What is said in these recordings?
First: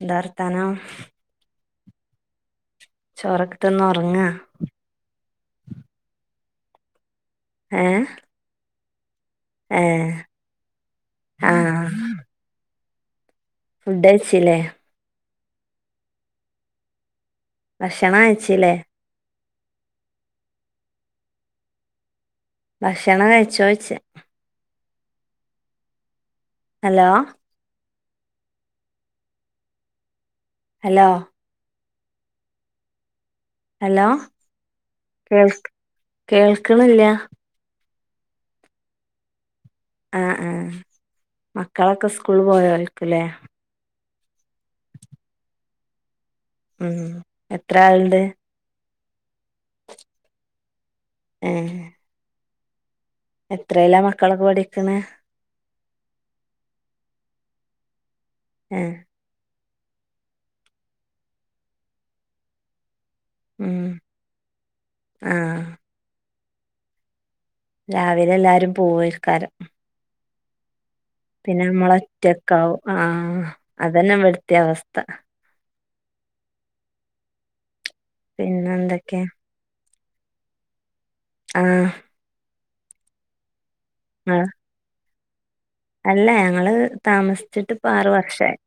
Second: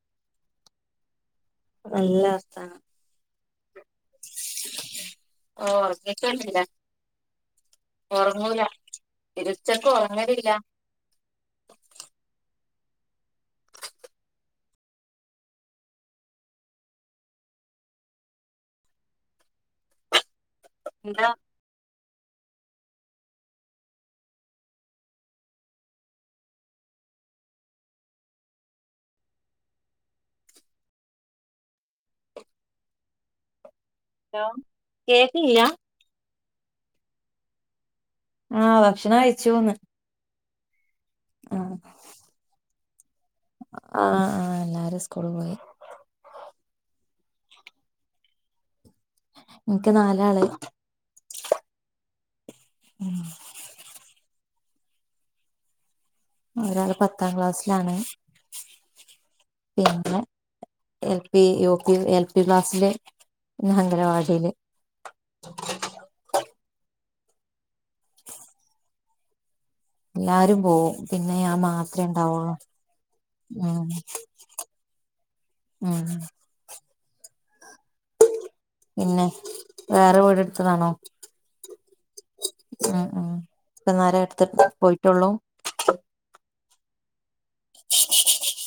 എന്താ വർത്താനം നല്ല വർത്താനം ചോറൊക്കെ തിന്ന് ഒർങ്ങാ ആഹ് ഒർങ്ങീട്ടൊന്നുല്ല ഏഹ് ഓർങ്ങൂല ഇരുച്ചക്ക് ഒർങ്ങലില്ല ആഹ് ഫുഡ്ഡയ്ച്ചിലേ ഭക്ഷണം കയ്ച്ചിലെ ഇല്ലാ ഭക്ഷണം കഴിച്ചോയ്ച്ചാ ഹലോ ഹലോ ഹലോ കേക്കില്ല കേൾക് കേൾക്ക്ണ്ല്ല ആഹ് ഭക്ഷണം കഴ്ച്ചൂന്ന് ആഹ് ആഹ് മക്കളൊക്കെ സ്കൂൾല് പോയോൽക്കുലേ ആഹ് ആഹ് എല്ലാരും സ്കൂള് പോയി ഉം എത്രാള്ണ്ട് ഇൻക് നാലാള് ഏഹ് ഉം എത്രെലാ മക്കളൊക്കെ പഠിക്ക്‌ണ് ഒരാള് പത്താം ക്ലാസ്സിലാണ് ഏഹ് പിന്നെ L P U പിം L P ക്ലാസ്സില് പിന്നെ ഉം അംഗലവാടീല് ആഹ് രാവിലെ എല്ലാരും പോവേൽക്കാരം എല്ലാരും പോവും ഞാൻ പിന്നെ മാത്രമേ ഉണ്ടാവുള്ളൂ നമ്മളൊറ്റക്കാവും ആഹ് അതന്നെ ഇവട്ത്തിം അവസ്ഥ മുവേ പിന്നെന് പിന്നെ വേറെ വീട് ഇട്ത്തതാണോ ആഹ് ഉം ഉം ഇപ്പന്നാരെ അട്ത്തട്ത്ത് പോയിട്ടൊള്ളൂ അല്ല ഞങ്ങള് താമസിച്ചിട്ട് ഇപ്പ ആറ് വർഷായി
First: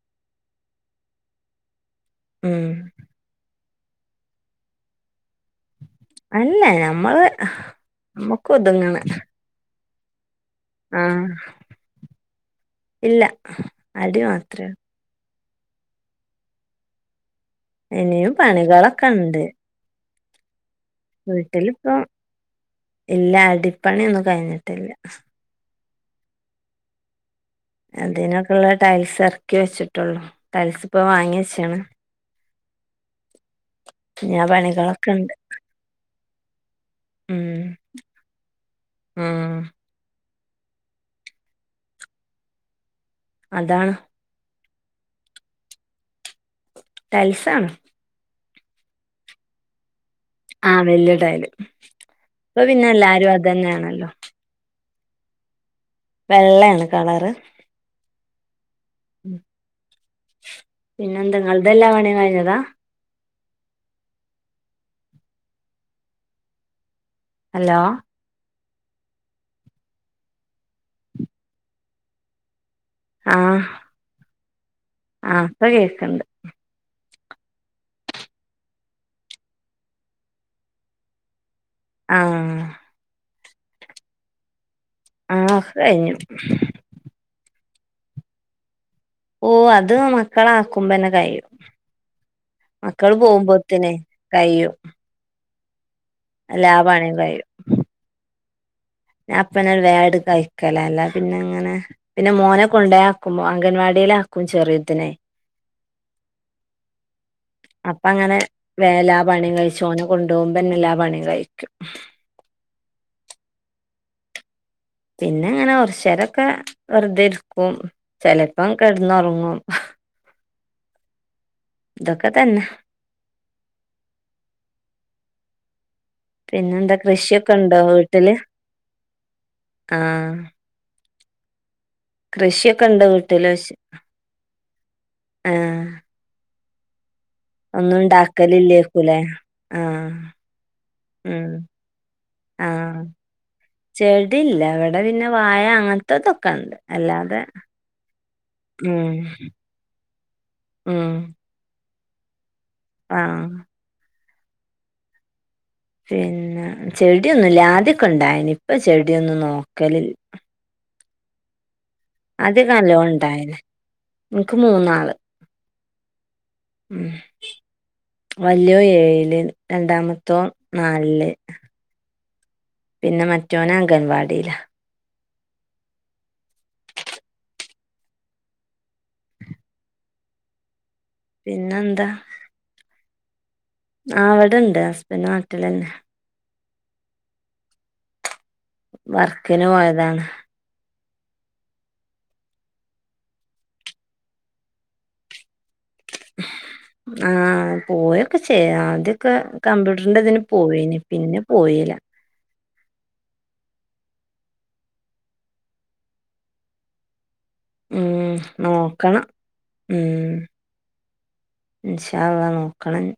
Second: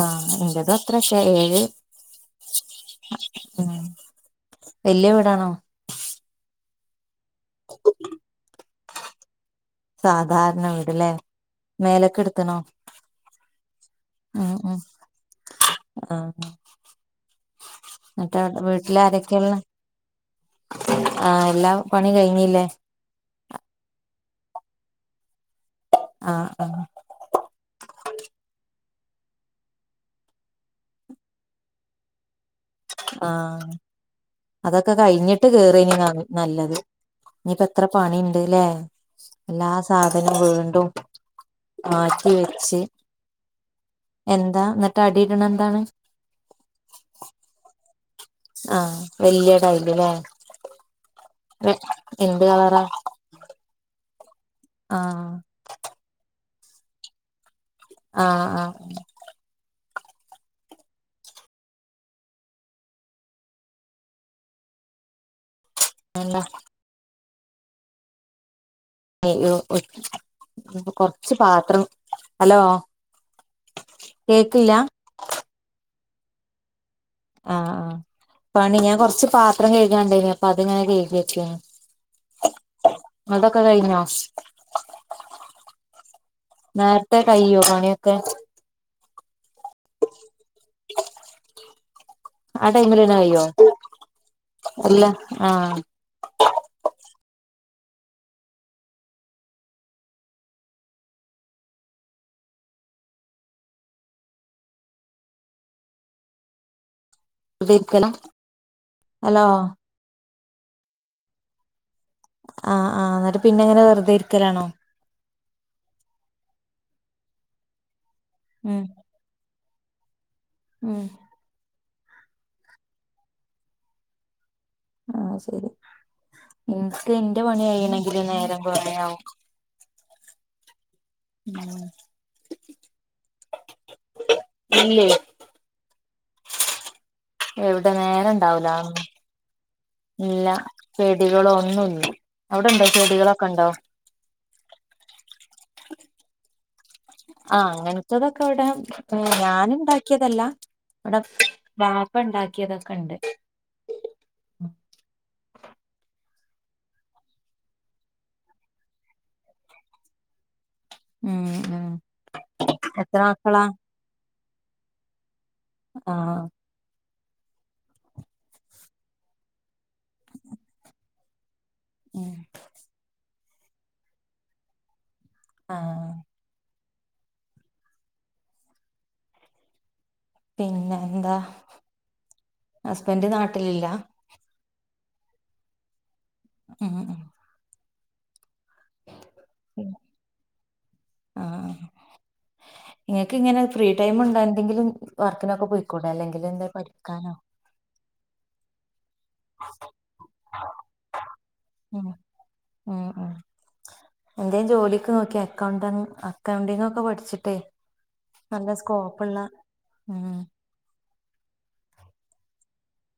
ആഹ് ന്റതും അത്രക്കെ ആയി ഏഴ് ഉം ഉം വല്ല്യ വീടാണോ അല്ല ഞമ്മള് ഞമ്മക്ക് ഒതുങ്ങ്ണെ സാധാരണ വീട്ലെ മേലക്ക്‌ട്ത്ത്ണോ ഇല്ല അടി മാത്രേ ൾ ആഹ് [inaudible] ഇനിയും ന്നട്ട് അവ്ടെ. വീട്ടില് പണികളൊക്കെ ആരൊക്കെള്ളെ വീട്ടില് പ്പം പണി കഴിഞ്ഞില്ലേ ഇല്ലാ അടിപ്പണിഒന്നും കഴ്ഞ്ഞ്ട്ടില്ല ആഹ് അതിനൊക്കെള്ള ടൈൽസ് എറ്ക്കി വെച്ചിട്ടൊള്ളൂ ടൈൽസ് ഇപ്പൊ വാങ്ങി വെച്ച്ണ് ആഹ് ഇനി ആ അതൊക്കെ പണികളൊക്കെ ഉണ്ട് കയ്ഞ്ഞിട്ട് കേറേനി ന്ന നല്ലത് ഉം ഇഞ്പ്പത്ര പണിണ്ട് ലെ ഉം എല്ലാ സ് സാധനം വീണ്ടും മാറ്റിവെച്ച് അതാണ് എന്താ ന്നട്ട് അടിടണ് ന്താണ് ടൈൽസാണ് ആഹ് വല്ല്യ ടൈയ്ല് ലേ ആഹ് വല്യ ടൈല് പ്പ കളറാ പിന്നെ എല്ലാരും അതെന്നേണല്ലോ ആഹ് വെള്ളെണ് കളറ് ആഹ് ആഹ് പിന്നെന്താ ങ്ങൾതെല്ലാ പണിം കയ്ഞ്ഞതാ ഹ് ല്ല ഹലോ അയ്യോ ഒച്ച് കൊർച് പാത്രം ഹലോ ആഹ് കേക്ക്ല്ല ആഹ് പ്പ കേക്ക്‌ണ്ട് ആഹ് ആഹ് പണി ഞാ കൊർ ച്ച് പാത്രം കെഴ്കാണ്ടയിനി അപ്പ അത്ങ്ങനെ കെയ്കി വച്ച് ആഹ് ങ്ങൾതൊക്കെ കയ്ഞ്ഞോ ആഹ് ഒക്കെ കയ്ഞ്ഞു നേര്ത്തെ കയ്യോ പണിയൊക്കെ ഓഹ് അത് മക്കള ആക്കുമ്പോന്നെ കഴിയും ആ മക്കള് ടൈമിലെന്നെ കയ്യോ പോകുമ്പോത്തിനെ കയ്യു അല്ല ആഹ് എല്ലാ പണിം കയും ഞ അപ്പന്ന ഒരു വാട് കഴിക്കല അല്ല പിന്നെ അങ്ങനെ പിന്നെ മോനെ കൊണ്ടയാക്കുമ്പോ അംഗൻവാടിയില ആക്കും ചെറിയതിനെ വെറുതെ അപ്പ ഇരിക്കലാ അങ്ങനെ വേല ഹലോ പണിയും കഴിച്ചോന കൊണ്ടോവുമ്പന്നെ എല്ലാ പണി കഴിക്കും ആഹ് ആഹ് ന്നട്ട് പിന്നെ ങ്ങനെ വെറ്തെ ഇര്ക്കലാണോ പിന്നെ ഇങ്ങനെ ഒർച്ചരൊക്കെ വെറുതെ ഇരിക്കും ചിലപ്പോം ഉം കിടന്നുറങ്ങും ഉം തൊക്കെ തന്നെ ആഹ് ശരി പിന്നെന്താ ഇൻക്ക് ന്റെ കൃഷിയൊക്കെ പണി ഉണ്ടോ കയ്യണെങ്കിൽ വീട്ടില് നേരം കൊറേയാവും ആഹ് ഉം കൃഷിയൊക്കെ ഉണ്ട് വീട്ട്ലോയ്ച്ച ഇല്ലേ ആഹ് എവിടെ ഒന്നും നേരണ്ടാവ് ല ഉണ്ടാക്കലില്ലേക്കൂലേ ആഹ് ഇല്ല ഉം ചെടികളൊന്നില്ല അവിടെണ്ടോ ആഹ് ചെടികളൊക്കെണ്ടോ ചെടില്ല അവിടെ പിന്നെ വായ അങ്ങൻത്തെതൊക്കെണ്ട് ആഹ് അങ്ങൻത്തതൊക്കെ ഇവിടെ ഉം ഞാന്ണ്ടാക്കിയതല്ല ഉം ഇവിടെ വാപ്പ ണ്ടാക്കിയതൊക്കെ ആഹ് പിന്നെ ചെടിയൊന്നുല്ല ആദ്യൊക്കെ ഇണ്ടായിനി ഇപ്പ ചെടിയൊന്നും നോക്കല് ഉം ഉം ആദ്യകല്ലോം എത്ര ഉണ്ടായിനി മക്കളാ ഇൻക്ക് മൂന്നാള് ആഹ് ഉം വല്യോ ഏഴില് രണ്ടാമത്തോ നാലില് ഉം പിന്നെ മറ്റോന അംഗൻവാടിയില ആഹ് പിന്നെ എന്താ, പിന്നെന്താ ഹസ്ബൻഡ് നാട്ടിലില്ല ആഹ് ഇവിടെണ്ട് ഹസ്ബൻഡറ് നാട്ടിലന്നെ ഉം ഉ വർക്കിന് ഉം പോയതാണ് ആഹ് അഹ് ഇങ്ങൾക്ക് ഇങ്ങനെ ഫ്രീ ടൈം ഉണ്ടോ എന്തെങ്കിലും വർക്കിനൊക്കെ പോയിക്കൂടെ, അല്ലെങ്കിൽ എന്താ പഠിക്കാനോ? ആഹ് പോയൊക്കെ ചെയ്യ, ആദ്യൊക്കെ കമ്പ്യൂട്ടറിന്റെ ഇതിന് പോയിന് പിന്നെ പോയില ഉം ഉം എന്തേം ജോലിക്ക് നോക്കി അക്കൗണ്ടന്റ് അക്കൗണ്ടിങ്ങ ക്കെ പഠിച്ചിട്ടേ ഉം നല്ല നോക്കണം സ്കോപ്പുള്ള ഉം ഇന്ഷാ അല്ലാഹ് നോക്കണം ഞ്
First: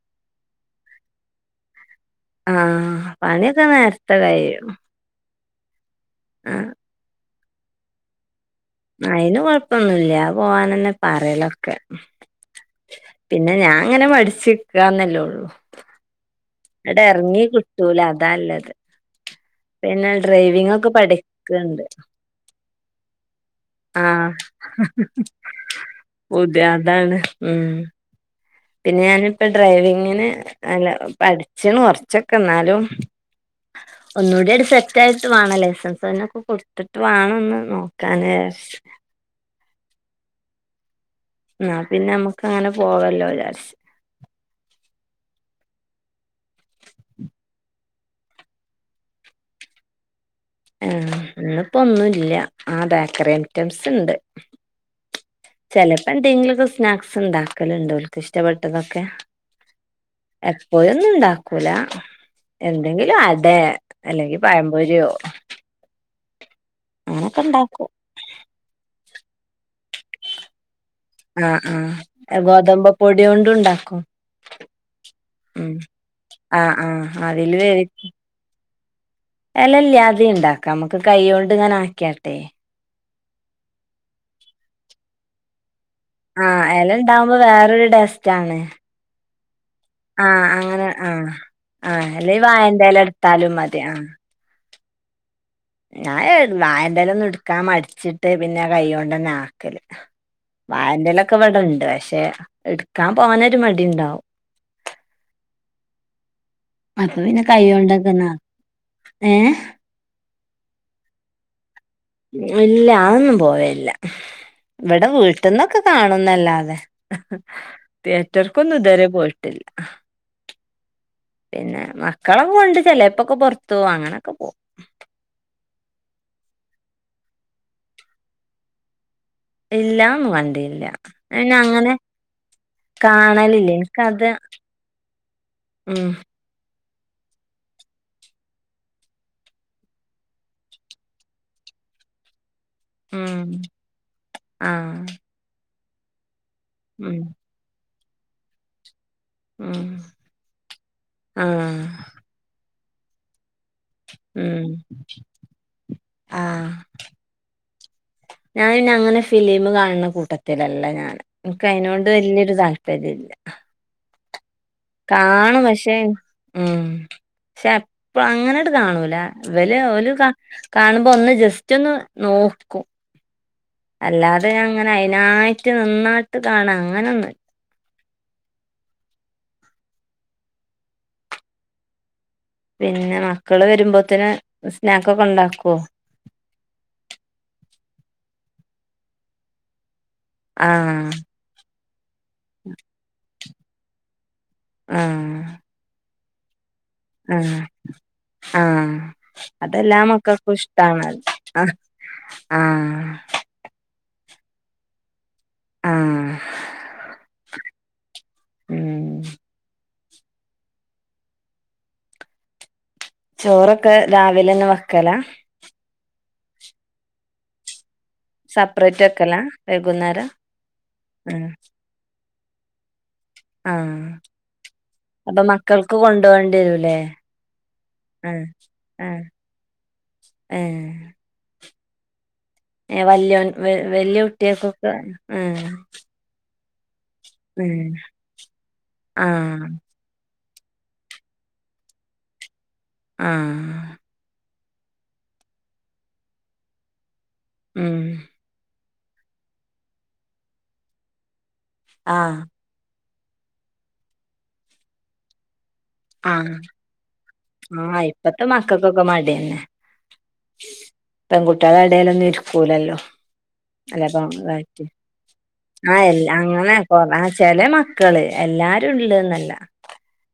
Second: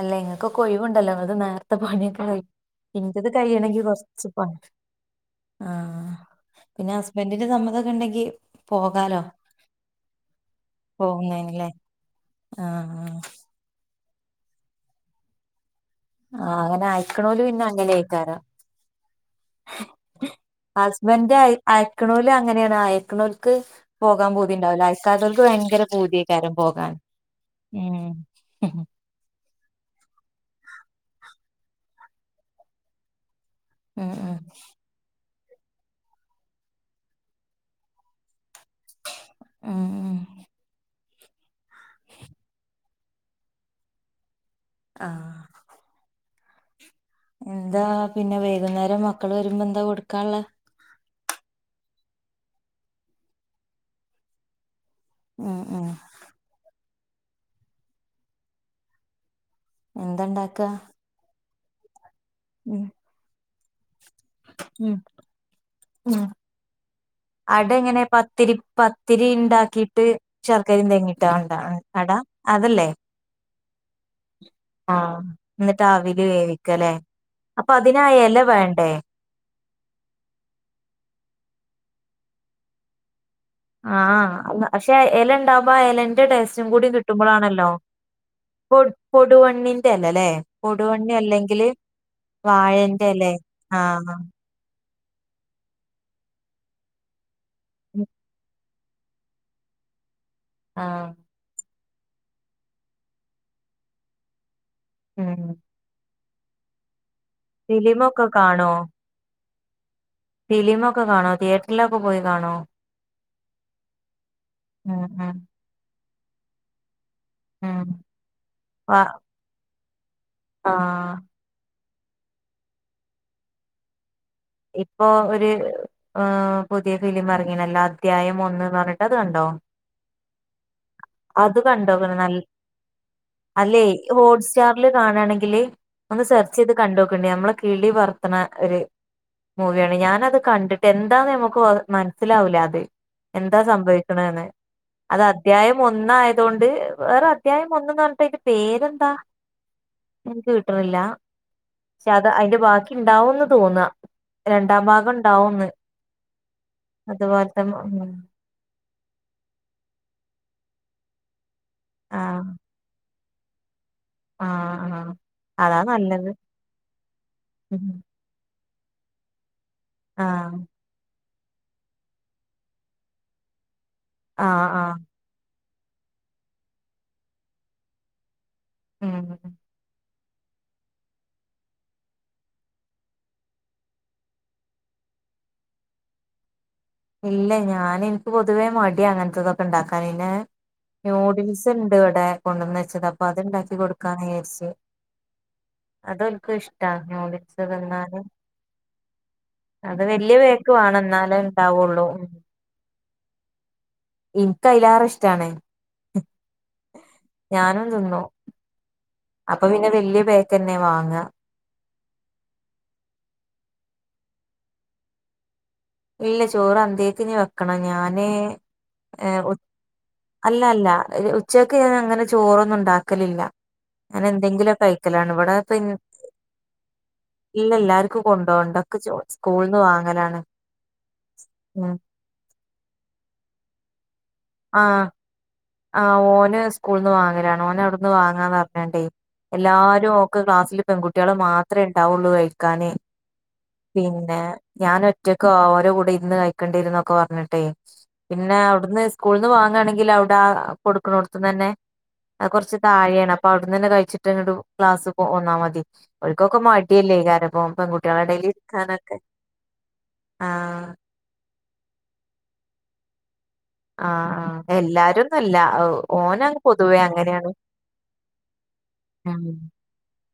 അല്ല ഇങ്ങൾക്ക് ഒക്കെ ഒ ഴിവുണ്ടല്ലോ അത് നേ ര്ത്തെ പണിയൊക്കെ കഴി, ആഹ് ന്റെത് പണിയൊക്കെ കഴിയണെങ്കിൽ നേരത്തെ കൊറച്ച് പണി കഴിയും ആഹ് ആഹ് പിന്നെ ഹസ്ബൻറിന്റെ സമ്മതൊക്കെ ഉണ്ടെങ്കി പോകാലോ അയിന് കൊഴപ്പൊന്നുല്ല അത് പോവാനന്നെ പോകുന്നതിനല്ലേ പറയലൊക്കെ പി ആ പിന്നെ ഞാൻ ഇങ്ങനെ മടിച്ച് ക്കന്നല്ലേ ഉള്ളൂ ആഹ് അങ്ങനെ ഇങ്ങട് അയക്കണോലു എറങ്ങി പിന്നെ കിട്ടൂല അങ്ങനെയിക്കാരം അതാല്ലത് പിന്നെ ഡ്രൈവിംഗ് ഒക്കെ ഹസ്ബൻന്റെ പഠിക്ക്ണ്ട് അയക്ക്ണോല് അങ്ങനെയാണ്, അയക്കണോല്ക്ക് ആഹ് പോകാൻ പൂതിണ്ടാവൂല, അയക്കാത്തോൽക്ക് ഭയങ്കര പൂതിയേക്കാരും പുതിയ പോകാൻ അതാണ് ഉം ഉം ഞാനിപ്പ ഡ്രൈവിങ്ങിന് അല്ല പഠിച്ചണ് കൊറച്ചൊക്കെ എന്നാലും ഉം ഒന്നൂടി അണ്ട് സെ റ്റായിട്ട് വാണം, ലൈസൻസ് നൊക്കെ കൊടുത്തിട്ട് വേണംന്ന് നോക്കാന് ഉം ഉം ന്നാ പിന്നെ നമ്മുക്ക് അങ്ങനെ പോവല്ലോ വിചാരിച്ച് ആഹ് എന്താ പിന്നെ വൈകുന്നേരം മക്കൾ വരുമ്പോ എന്താ കൊടുക്കാള്ളെ? ആ ഇന്ന് ഇപ്പോ ഒന്നുല്ല ആ ബേക്കറി ഐറ്റംസ് ഉണ്ട്. ഉം ഉം ചെലപ്പോ എന്തെങ്കിലൊക്കെ സ്നാക്സ് ഇണ്ടാക്കല്ണ്ട്, ഓൽക് ഇഷ്ടപ്പെട്ടതൊക്കെ. എന്താ ഇണ്ടാക്കാ എപ്പോഴൊന്നും ഇണ്ടാക്കൂല ഉം എന്തെങ്കിലും അടെ അല്ലെങ്കിൽ ഉം പഴമ്പൊരിയോ ഉം ഉണ്ടാക്കും അടെങ്ങനെ പത്തിരി പ പത്തിരി ഇണ്ടാക്കിയിട്ട് ശർക്കരയും തേങ്ങിയി ആഹ് ആഹ് ഗോതമ്പ പൊടി യോണ്ടും ണ്ടാക്കും. ആഹ് ന്നിട്ട് ആവിയില് ആഹ് വേവിക്കലേ, ആഹ് അവില് അപ്പൊ വേവി അതിനാ എല വേണ്ടേ? എല ഇല്ലാതിം ഇണ്ടാക്കാം, നമുക്ക് കൈയൊണ്ട്ങ്ങനെ ആക്കിയാട്ടെ ആഹ് പക്ഷെ എലണ്ടാവുമ്പ ആ എലന് ന്റെ ടേസ്റ്റും ആഹ് കൂടെ എലണ്ടാവുമ്പോ കിട്ടുമ്പളാണല്ലോ വേറൊരു ടേസ്റ്റാണ്. പൊടു പൊടുവണ്ണി. എലലെ, ആഹ് അങ്ങനെ പൊടുവണ്ണി ആഹ് അല്ലെങ്കില് ആഹ് അല്ലെ വായന്റെല വാഴന്റെ എലേ എടുത്താലും മതി ആഹ് ഹ ഞ എ വായന്റെല ഒന്നും ഇടുക്കാൻ മടിച്ചിട്ട് പിന്നെ കൈയോണ്ടന്നെ ആക്കല്. ആഹ് വായന്റലൊക്കെ ഇവിടണ്, ട് പക്ഷെ ഇടുക്കാൻ പോവാനൊരു മടി ഇണ്ടാവും. ഉം അപ്പൊ പിന്നെ കൈയോണ്ടക്കന്നെ ഫിലിമൊക്കെ ആകും കാണോ ഏഹ് ഫിലിമൊക്കെ കാണോ തിയേറ്റ റ്ററിലൊകെ പോയി കാണോ ഇല്ല അതൊന്നും പോവേല്ല്ല, ഉം ഇവിടെ ഉം വീട്ട്ന്നൊക്കെ കാണുന്നല്ലാതെ. ഉം തിയേറ്റർക്കൊന്നും ഇതുവരെ പോയിട്ടില്ല. ആഹ് പിന്നെ മക്കളൊക്കെ കൊണ്ട് ചെലേപ്പൊക്കെ പൊറത്തു പോവും അങ്ങനെയൊക്കെ പോകും. ഇപ്പോ ഒരു പുതിയ ഫിലിം ഇറങ്ങീണല്ലോ അധ്യായം ഒന്ന്ന്ന് പറഞ്ഞിട്ട് അത് കണ്ടോ? ഇല്ല അതൊന്നും കണ്ടില്ല പിന്നെ അങ്ങനെ. കാണലില്ല അല്ലെ എനിക്കത് ഹോട്ട്സ്റ്റാറില് കാണാണെങ്കില് ഒന്ന് സെ ർച്ച് ചെയ്ത് കണ്ടോക്കേണ്ടി നമ്മളെ കിളി പർത്ത്ണ ഒരു. ഒരു മൂവിയാണ് ഞാനത് കണ്ടിട്ട് എന്താന്ന് നമുക്ക് മനസ്സിലാവൂല അത്. എന്താ സംഭവിക്ക്ണേന്ന് ആ! അത് അദ്ധ്യായം ഒന്നായതൊണ്ട് വേറെ അധ്യായം ഒന്ന് പറഞ്ഞിട്ട് അതിന്റെ പേരെന്താ എനിക്ക് കിട്ട്ണില്ല. ആ! പക്ഷെ അത് അതിന്റെ ബാക്കി ഇണ്ടാവുംന്ന് തോന്നാ. രണ്ടാം ഭാഗം ഉണ്ടാവുംന്ന് ആ! അതുപോലത്തെ. ഞൻ അങ്ങനെ ഫിലിം കാണണ കൂട്ടത്തിലല്ല ഞാൻ എനിക്ക് അതിനോട് ആഹ് വലിയൊരു താല്പര്യല്ല. ആഹ് ആഹ് കാണും അതാ പക്ഷേ നല്ലത് ഉം അങ്ങനെ ങ്ങട്ട് കാണൂല ഇവല് ഓല് കാ ആഹ് കാണുമ്പോ ഒന്ന് ജസ്റ്റ് ഒന്ന് നോക്കും അല്ലാതെ ഞാൻ ആഹ് അങ്ങനെ ആഹ് അതിനായിട്ട്. ട്ട് നിന്നിട്ട് കാണാ അങ്ങനെ ഒന്നും ഇല്ല. ഉം പിന്നെ മക്കള് വരുമ്പോത്തിന് സ്നാക്ക് ഒക്കെ ഇണ്ടാക്കുവോ? ഇലെയ് ഞാൻ എനിക്ക് പൊതുവേ മടിയാ അങ്ങനത്തതൊക്കെ ഇണ്ടാക്കാന്. ആഹ് ഇത് ഇണ്ട് ഇവിടെ കൊണ്ടുവന്ന് വെച്ചത് അപ്പൊ അത്ണ്ടാക്കി കൊടുക്കാന്ന് വിചാരിച്ച്. ആഹ് അതൊൽക്ക് ഇഷ്ട. തങ്ങോലിച്ചത് എന്നാലും ആ! അതെല്ലാ അത് വലിയ മക്കൾക്കും പേക്ക് വാണം ഇഷ്ടാണ് ന്നാലും ണ്ടവുള്ളൂ ആഹ് ഇൻക്ക് ആയിലെറേ ഇഷ് ഇഷ്ട്ടണ് ആഹ് ഞാനും തിന്നും ഉം അപ്പൊ പിന്നെ വലിയ പേക്ക് ന്നെ വാങ്ങ ചോറൊക്കെ രാവിലെന്ന വെക്കലാ ഇല്ല ചോറ് അന്തേക്ക വെ വെക്കണമ് ഞാൻ, സെപ്പറേറ്റ് വെക്കലാ വൈകുന്നേരം അല്ല അല്ല ആഹ് ഉച്ചക്ക് ഇപ്പം അങ്ങനെ ചോറന്ന ഉണ്ടാക്ക കഴിക്കലില്ല ആഹ് അങ്ങനെ എന്തെങ്കിലും കഴിക്കലാണ് അപ്പൊ ഇവിടെ പി മക്കൾക്ക് കൊണ്ടോവണ്ടി വരൂലേ ഇല്ല എല്ലാർക്കും ആഹ് കൊണ്ടപോണ്ടൊക്കെ ആഹ് സ്കൂളന്ന് വാങ്ങലാണ് ഏഹ് ഉം ഏ വല്ലേൻ വല്യിയ കുട്ടിയക്കൊക്കെ ആഹ് ആഹ് ആഹ് ഓന് സ്കൂളിൽ നിന്ന് വാങ്ങലാണ് ഓന ഉം അവിടുന്ന് വാങ്ങാന്ന് പറഞ്ഞണ്ടേ ആഹ് എല്ലാരും ക്ലാസ്സില് പെൺകുട്ട്യൾ മാത്രമേ ഉണ്ടാവുള്ളു കഴിക്കാന് ആഹ് പിന്നെ ഞാൻ ഒറ്റക്ക് ഓരോ കൂടെ ഇരുന്ന് കഴക്കേണ്ടിരുന്നൊക്കെ പറഞ്ഞിട്ടെ ഉം പിന്നെ അവിടുന്ന് സ്കൂളന്ന് വാങ്ങാണെങ്കിൽ അവിടെ കൊടുക്ക്ണോത്ത്ന്നെ ആഹ് കുറച്ച് താഴെയാണ് അപ്പൊ അവിടുന്ന്ന്നെ കഴിച്ചിട്ട് ങ്ങട്ട് ക്ലാസ് പോന്നാ മതി ആഹ് ഒക്കൊക്കെ മടിയല്ലേഈ കാരം ഓം ആഹ് പെണ്ണ്കുട്ടിളെ ഇപ്പത്തെ എടയിൽ മക്കക്കൊക്കെ മടിന്നെ ആഹ് പെൺകുട്ടികളെ എടലൊന്നും ഇരിക്കൂലല്ലോ അല്ലെപ്പോ ആഹ് ആഹ് എല്ലാരുംന്നല്ല അ ഓനങ്ങ് അങ്ങനെ പൊതുവേ കൊറ അങ്ങനെയാണ് ചെലേ മ മക്കള് എല്ലാരും ഇള്ള എന്നല്ല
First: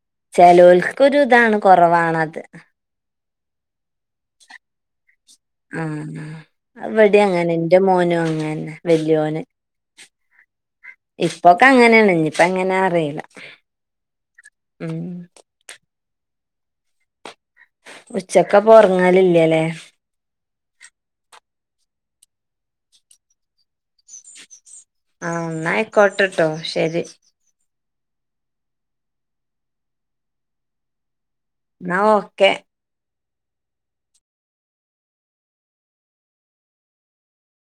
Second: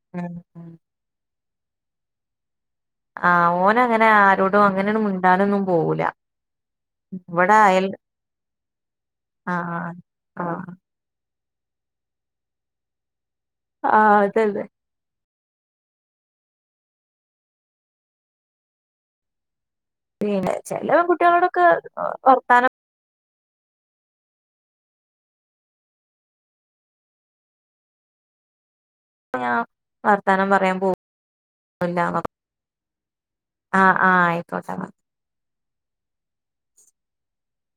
ആഹ് ഒരു ഇതാണ് കുറവാണത് ആഹ് ഓനങ്ങനെ ആരോടും അങ്ങനെയ ആഹ അവിടെ അങ്ങനെ ഇവിടെ എന്റെ അയൽ മോനും അങ്ങന്നെ വല്യോന് ആഹ ഇപ്പൊക്കെ അങ്ങനെയാണ് ഇനി ഇപ്പ എങ്ങനെ അറിയില്ല ആഹ അതെന്നെ ഉം ഉച്ചക്കെ പോറങ്ങാലില്ലല്ലേ പിന്നെ ചേലെ പെൺകുട്ടികളോടൊക്കെ വർത്താനം ആഹ ന്നായി കൊട്ടട്ടോ ശരി അ ഞാ വർത്താനം പറയാൻ പോകു ല്ല എന്നാ ഓക്കെ ആഹ് ആഹ് ആയിക്കോട്ടെ എന്ന